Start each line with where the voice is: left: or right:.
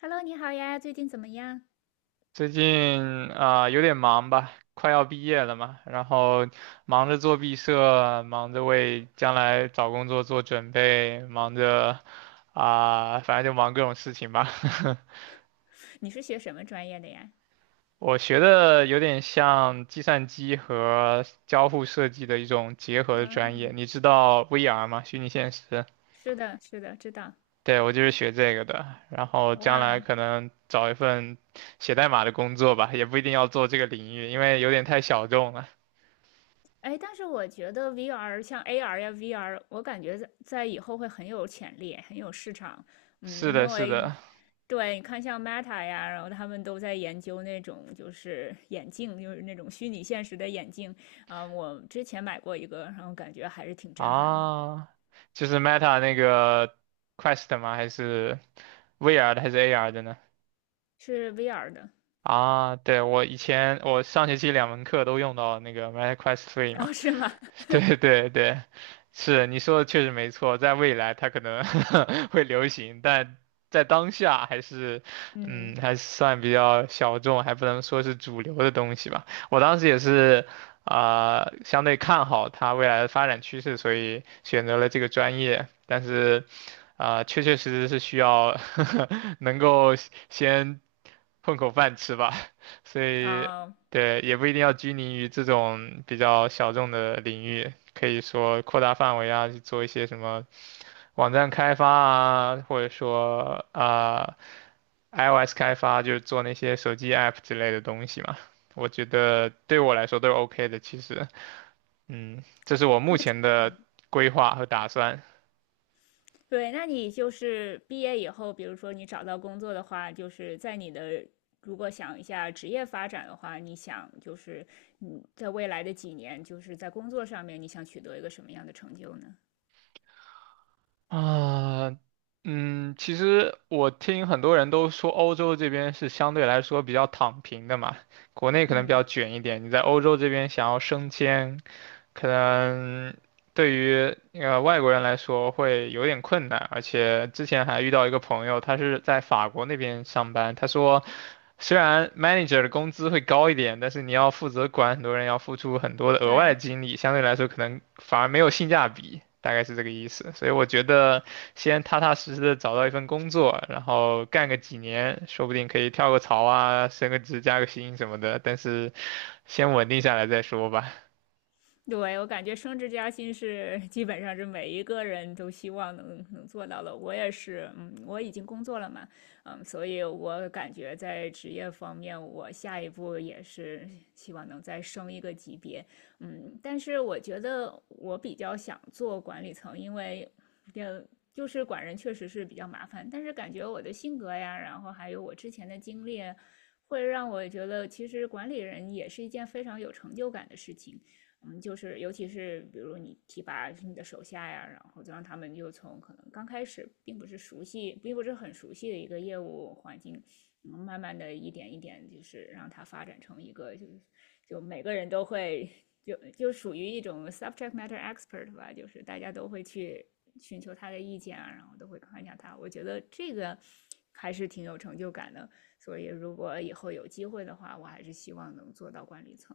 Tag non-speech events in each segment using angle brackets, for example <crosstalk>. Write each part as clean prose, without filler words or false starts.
left: Hello，你好呀，最近怎么样？
right: 最近有点忙吧，快要毕业了嘛，然后忙着做毕设，忙着为将来找工作做准备，忙着反正就忙各种事情吧。<laughs>
left: 你是学什么专业的呀？
right: 我学的有点像计算机和交互设计的一种结合的
left: 啊，
right: 专业，你知道 VR 吗？虚拟现实。
left: 是的，是的，知道。
right: 对，我就是学这个的，然后将来
left: 哇，
right: 可能找一份写代码的工作吧，也不一定要做这个领域，因为有点太小众了。
left: 哎，但是我觉得 VR 像 AR 呀，VR,我感觉在以后会很有潜力，很有市场。
right: 是
left: 嗯，
right: 的，
left: 因
right: 是
left: 为
right: 的，
left: 对，你看像 Meta 呀，然后他们都在研究那种就是眼镜，就是那种虚拟现实的眼镜。我之前买过一个，然后感觉还是挺震撼的，
right: 啊，就是 Meta 那个 Quest 吗？还是 VR 的还是 AR 的呢？
left: 是 VR 的。
right: 啊，对，我以前我上学期两门课都用到那个 MetaQuest e 嘛，
left: 哦，是吗？
right: <laughs>
left: <laughs>
right: 对对对，是你说的确实没错，在未来它可能 <laughs> 会流行，但在当下还是，
left: 嗯，
right: 嗯，还算比较小众，还不能说是主流的东西吧。我当时也是，相对看好它未来的发展趋势，所以选择了这个专业，但是。确确实实是需要 <laughs> 能够先混口饭吃吧，<laughs> 所以
left: 啊。
right: 对，也不一定要拘泥于这种比较小众的领域，可以说扩大范围啊，去做一些什么网站开发啊，或者说iOS 开发，就是做那些手机 app 之类的东西嘛。我觉得对我来说都是 OK 的，其实，嗯，这是我目前的
left: 嗯
right: 规划和打算。
left: 对，那你就是毕业以后，比如说你找到工作的话，就是在你的如果想一下职业发展的话，你想就是你在未来的几年，就是在工作上面，你想取得一个什么样的成就呢？
right: 啊，嗯，其实我听很多人都说欧洲这边是相对来说比较躺平的嘛，国内可能比
left: 嗯，
right: 较卷一点。你在欧洲这边想要升迁，可能对于外国人来说会有点困难，而且之前还遇到一个朋友，他是在法国那边上班，他说虽然 manager 的工资会高一点，但是你要负责管很多人，要付出很多的额外的
left: 对。
right: 精力，相对来说可能反而没有性价比，大概是这个意思。所以我觉得先踏踏实实的找到一份工作，然后干个几年，说不定可以跳个槽啊，升个职、加个薪什么的，但是先稳定下来再说吧。
left: 对，我感觉升职加薪是基本上是每一个人都希望能做到的。我也是，嗯，我已经工作了嘛，嗯，所以我感觉在职业方面，我下一步也是希望能再升一个级别，嗯，但是我觉得我比较想做管理层，因为，呃，就是管人确实是比较麻烦，但是感觉我的性格呀，然后还有我之前的经历，会让我觉得其实管理人也是一件非常有成就感的事情。嗯，就是尤其是比如你提拔你的手下呀，然后就让他们就从可能刚开始并不是熟悉，并不是很熟悉的一个业务环境，嗯，慢慢的一点一点，就是让它发展成一个就是就每个人都会就属于一种 subject matter expert 吧，就是大家都会去寻求他的意见啊，然后都会看一下他，我觉得这个还是挺有成就感的。所以如果以后有机会的话，我还是希望能做到管理层。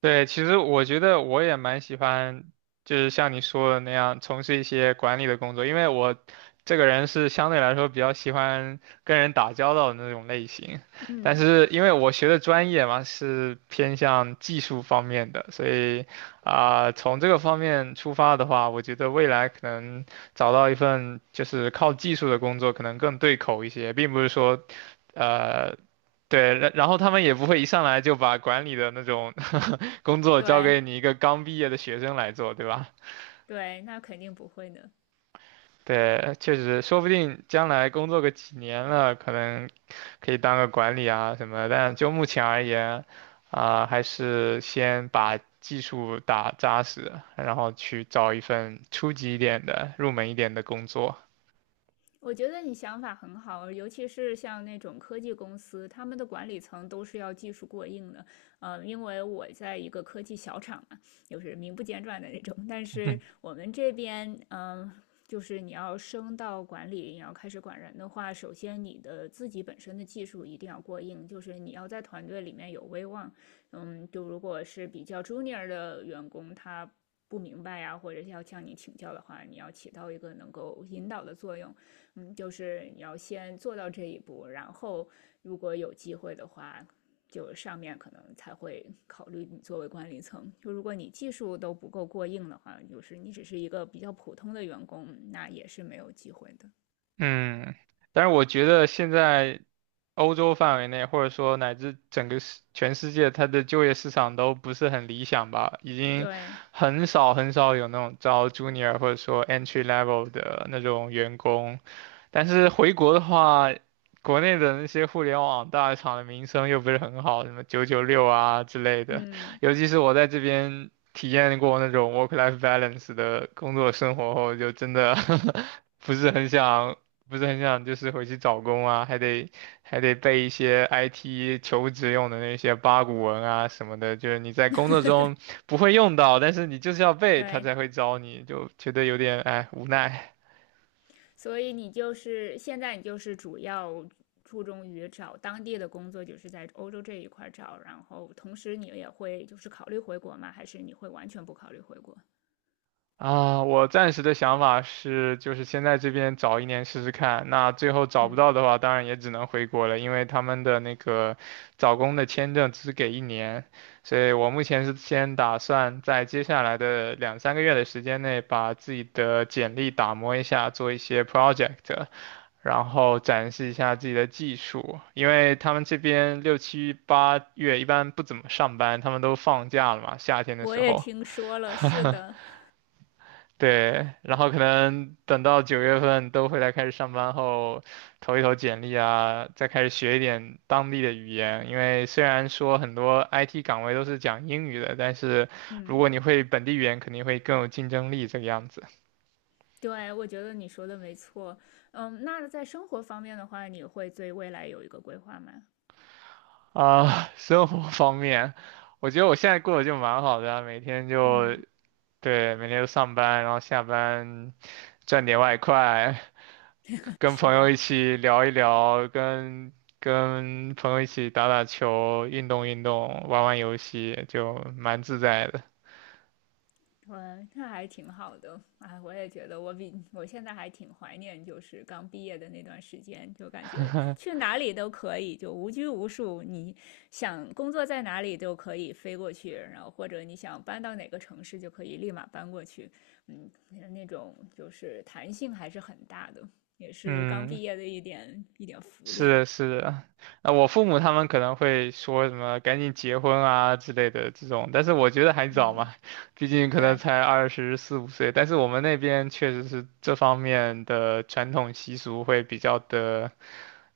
right: 对，其实我觉得我也蛮喜欢，就是像你说的那样，从事一些管理的工作，因为我这个人是相对来说比较喜欢跟人打交道的那种类型。但
left: 嗯，
right: 是因为我学的专业嘛，是偏向技术方面的，所以从这个方面出发的话，我觉得未来可能找到一份就是靠技术的工作，可能更对口一些，并不是说呃。对，然后他们也不会一上来就把管理的那种工作交
left: 对。
right: 给你一个刚毕业的学生来做，对吧？
left: 对，那肯定不会呢。
right: 对，确实，说不定将来工作个几年了，可能可以当个管理啊什么的。但就目前而言，还是先把技术打扎实，然后去找一份初级一点的、入门一点的工作。
left: 我觉得你想法很好，尤其是像那种科技公司，他们的管理层都是要技术过硬的。呃，因为我在一个科技小厂嘛，就是名不见传的那种。但是
right: <laughs>
left: 我们这边，就是你要升到管理，你要开始管人的话，首先你的自己本身的技术一定要过硬，就是你要在团队里面有威望。嗯，就如果是比较 junior 的员工，他不明白呀,或者是要向你请教的话，你要起到一个能够引导的作用。嗯，就是你要先做到这一步，然后如果有机会的话，就上面可能才会考虑你作为管理层。就如果你技术都不够过硬的话，就是你只是一个比较普通的员工，那也是没有机会的。
right: 嗯，但是我觉得现在欧洲范围内，或者说乃至整个全世界，它的就业市场都不是很理想吧，已经
left: 对，
right: 很少很少有那种招 junior 或者说 entry level 的那种员工。但是回国的话，国内的那些互联网大厂的名声又不是很好，什么996啊之类的，
left: 嗯，
right: 尤其是我在这边体验过那种 work-life balance 的工作生活后，就真的 <laughs> 不是很想。不是很想就是回去找工啊，还得背一些 IT 求职用的那些八股文啊什么的，就是你在工作中不会用到，但是你就是要背，他
left: 对，
right: 才会招你，就觉得有点哎无奈。
left: 所以你就是现在你就是主要注重于找当地的工作，就是在欧洲这一块找，然后同时你也会就是考虑回国吗？还是你会完全不考虑回国？
right: 啊，我暂时的想法是，就是先在这边找一年试试看。那最后找不
left: 嗯。
right: 到的话，当然也只能回国了，因为他们的那个找工的签证只给一年，所以我目前是先打算在接下来的两三个月的时间内，把自己的简历打磨一下，做一些 project，然后展示一下自己的技术。因为他们这边六七八月一般不怎么上班，他们都放假了嘛，夏天的
left: 我
right: 时
left: 也
right: 候。
left: 听说了，是
right: <laughs>
left: 的，
right: 对，然后可能等到9月份都回来开始上班后，投一投简历啊，再开始学一点当地的语言。因为虽然说很多 IT 岗位都是讲英语的，但是如
left: 嗯，
right: 果你会本地语言，肯定会更有竞争力这个样子。
left: 对，我觉得你说的没错。嗯，那在生活方面的话，你会对未来有一个规划吗？
right: 生活方面，我觉得我现在过得就蛮好的啊每天就
left: 嗯，
right: 对，每天就上班，然后下班赚点外快，
left: <laughs>
right: 跟
left: 是
right: 朋友
left: 的，
right: 一起聊一聊，跟朋友一起打打球，运动运动，玩玩游戏，就蛮自在的。
left: 对，那还挺好的。哎，我也觉得我现在还挺怀念，就是刚毕业的那段时间，就感觉去
right: <laughs>
left: 哪里都可以，就无拘无束。你想工作在哪里都可以飞过去，然后或者你想搬到哪个城市就可以立马搬过去。嗯，那种就是弹性还是很大的，也是刚
right: 嗯，
left: 毕业的一点一点福
right: 是
left: 利。
right: 的，是的。那我父母他们可能会说什么“赶紧结婚啊”之类的这种，但是我觉得还早
left: 嗯，
right: 嘛，<laughs> 毕竟可能
left: 对，
right: 才二十四五岁。但是我们那边确实是这方面的传统习俗会比较的。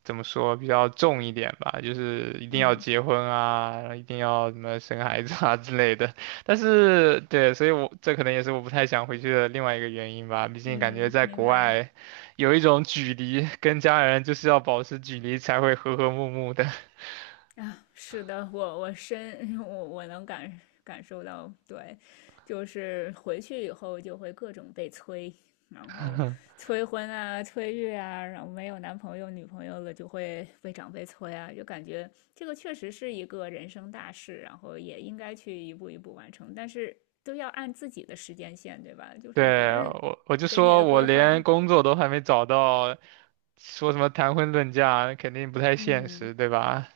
right: 怎么说比较重一点吧，就是一定要
left: 嗯
right: 结婚啊，一定要什么生孩子啊 <laughs> 之类的。但是对，所以我这可能也是我不太想回去的另外一个原因吧。毕竟感觉
left: 嗯，
right: 在国
left: 明白。
right: 外有一种距离，跟家人就是要保持距离才会和和睦睦的。
left: 啊，是的，我我深 <laughs> 我能感受到，对，就是回去以后就会各种被催，然后催婚啊、催育啊，然后没有男朋友、女朋友了就会被长辈催啊，就感觉这个确实是一个人生大事，然后也应该去一步一步完成，但是都要按自己的时间线，对吧？就
right: <laughs>
left: 是别
right: 对，
left: 人
right: 我就
left: 给你
right: 说
left: 的
right: 我
left: 规划，
right: 连工作都还没找到，说什么谈婚论嫁肯定不太现
left: 嗯。
right: 实，对吧？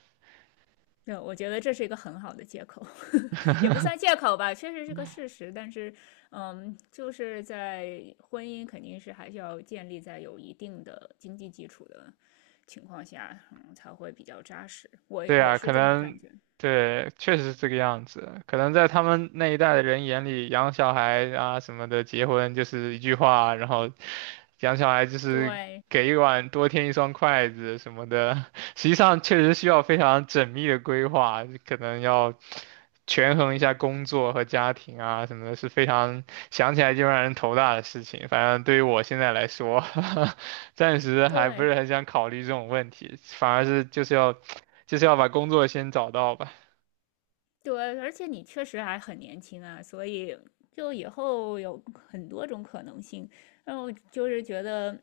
left: 对，我觉得这是一个很好的借口，<laughs> 也不算
right: <laughs>
left: 借口吧，确实是个事实。但是，嗯，就是在婚姻肯定是还是要建立在有一定的经济基础的情况下，嗯，才会比较扎实。我
right: 对
left: 我
right: 啊，可
left: 是这么感
right: 能
left: 觉。
right: 对，确实是这个样子。可能在他们那一代的人眼里，养小孩啊什么的，结婚就是一句话，然后养小孩就是
left: 对
right: 给一碗多添一双筷子什么的。<laughs> 实际上，确实需要非常缜密的规划，可能要权衡一下工作和家庭啊什么的，是非常想起来就让人头大的事情。反正对于我现在来说，<laughs> 暂时还不
left: 对，
right: 是很想考虑这种问题，反而是就是要。就是要把工作先找到吧。
left: 对，而且你确实还很年轻啊，所以就以后有很多种可能性。然后就是觉得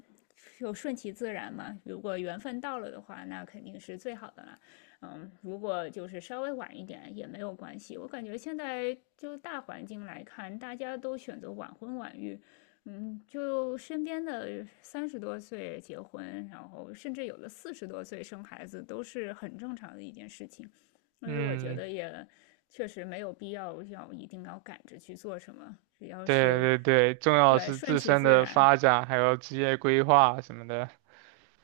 left: 就顺其自然嘛，如果缘分到了的话，那肯定是最好的了。嗯，如果就是稍微晚一点也没有关系。我感觉现在就大环境来看，大家都选择晚婚晚育。嗯，就身边的三十多岁结婚，然后甚至有的四十多岁生孩子，都是很正常的一件事情。所以我觉
right: 嗯，
left: 得也确实没有必要要一定要赶着去做什么，只要
right: 对
left: 是
right: 对对，重要
left: 对
right: 是
left: 顺
right: 自
left: 其
right: 身
left: 自
right: 的
left: 然，
right: 发展，还有职业规划什么的。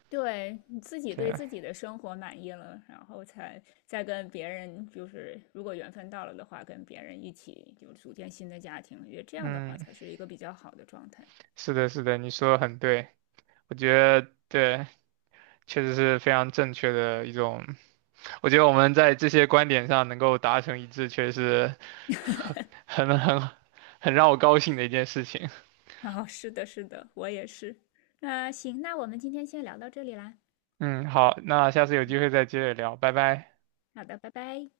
left: 对你自己对
right: 对，
left: 自己的生活满意了，然后才再跟别人，就是如果缘分到了的话，跟别人一起就组建新的家庭，因为这样的话
right: 嗯，
left: 才是一个比较好的状态。
right: 是的，是的，你说的很对，我觉得对，确实是非常正确的一种。我觉得我们在这些观点上能够达成一致，确实很很很很让我高兴的一件事情。
left: 哦，是的，是的，我也是。那行，那我们今天先聊到这里啦。
right: 嗯，好，那下次有机会再接着聊，拜拜。
left: 好的，拜拜。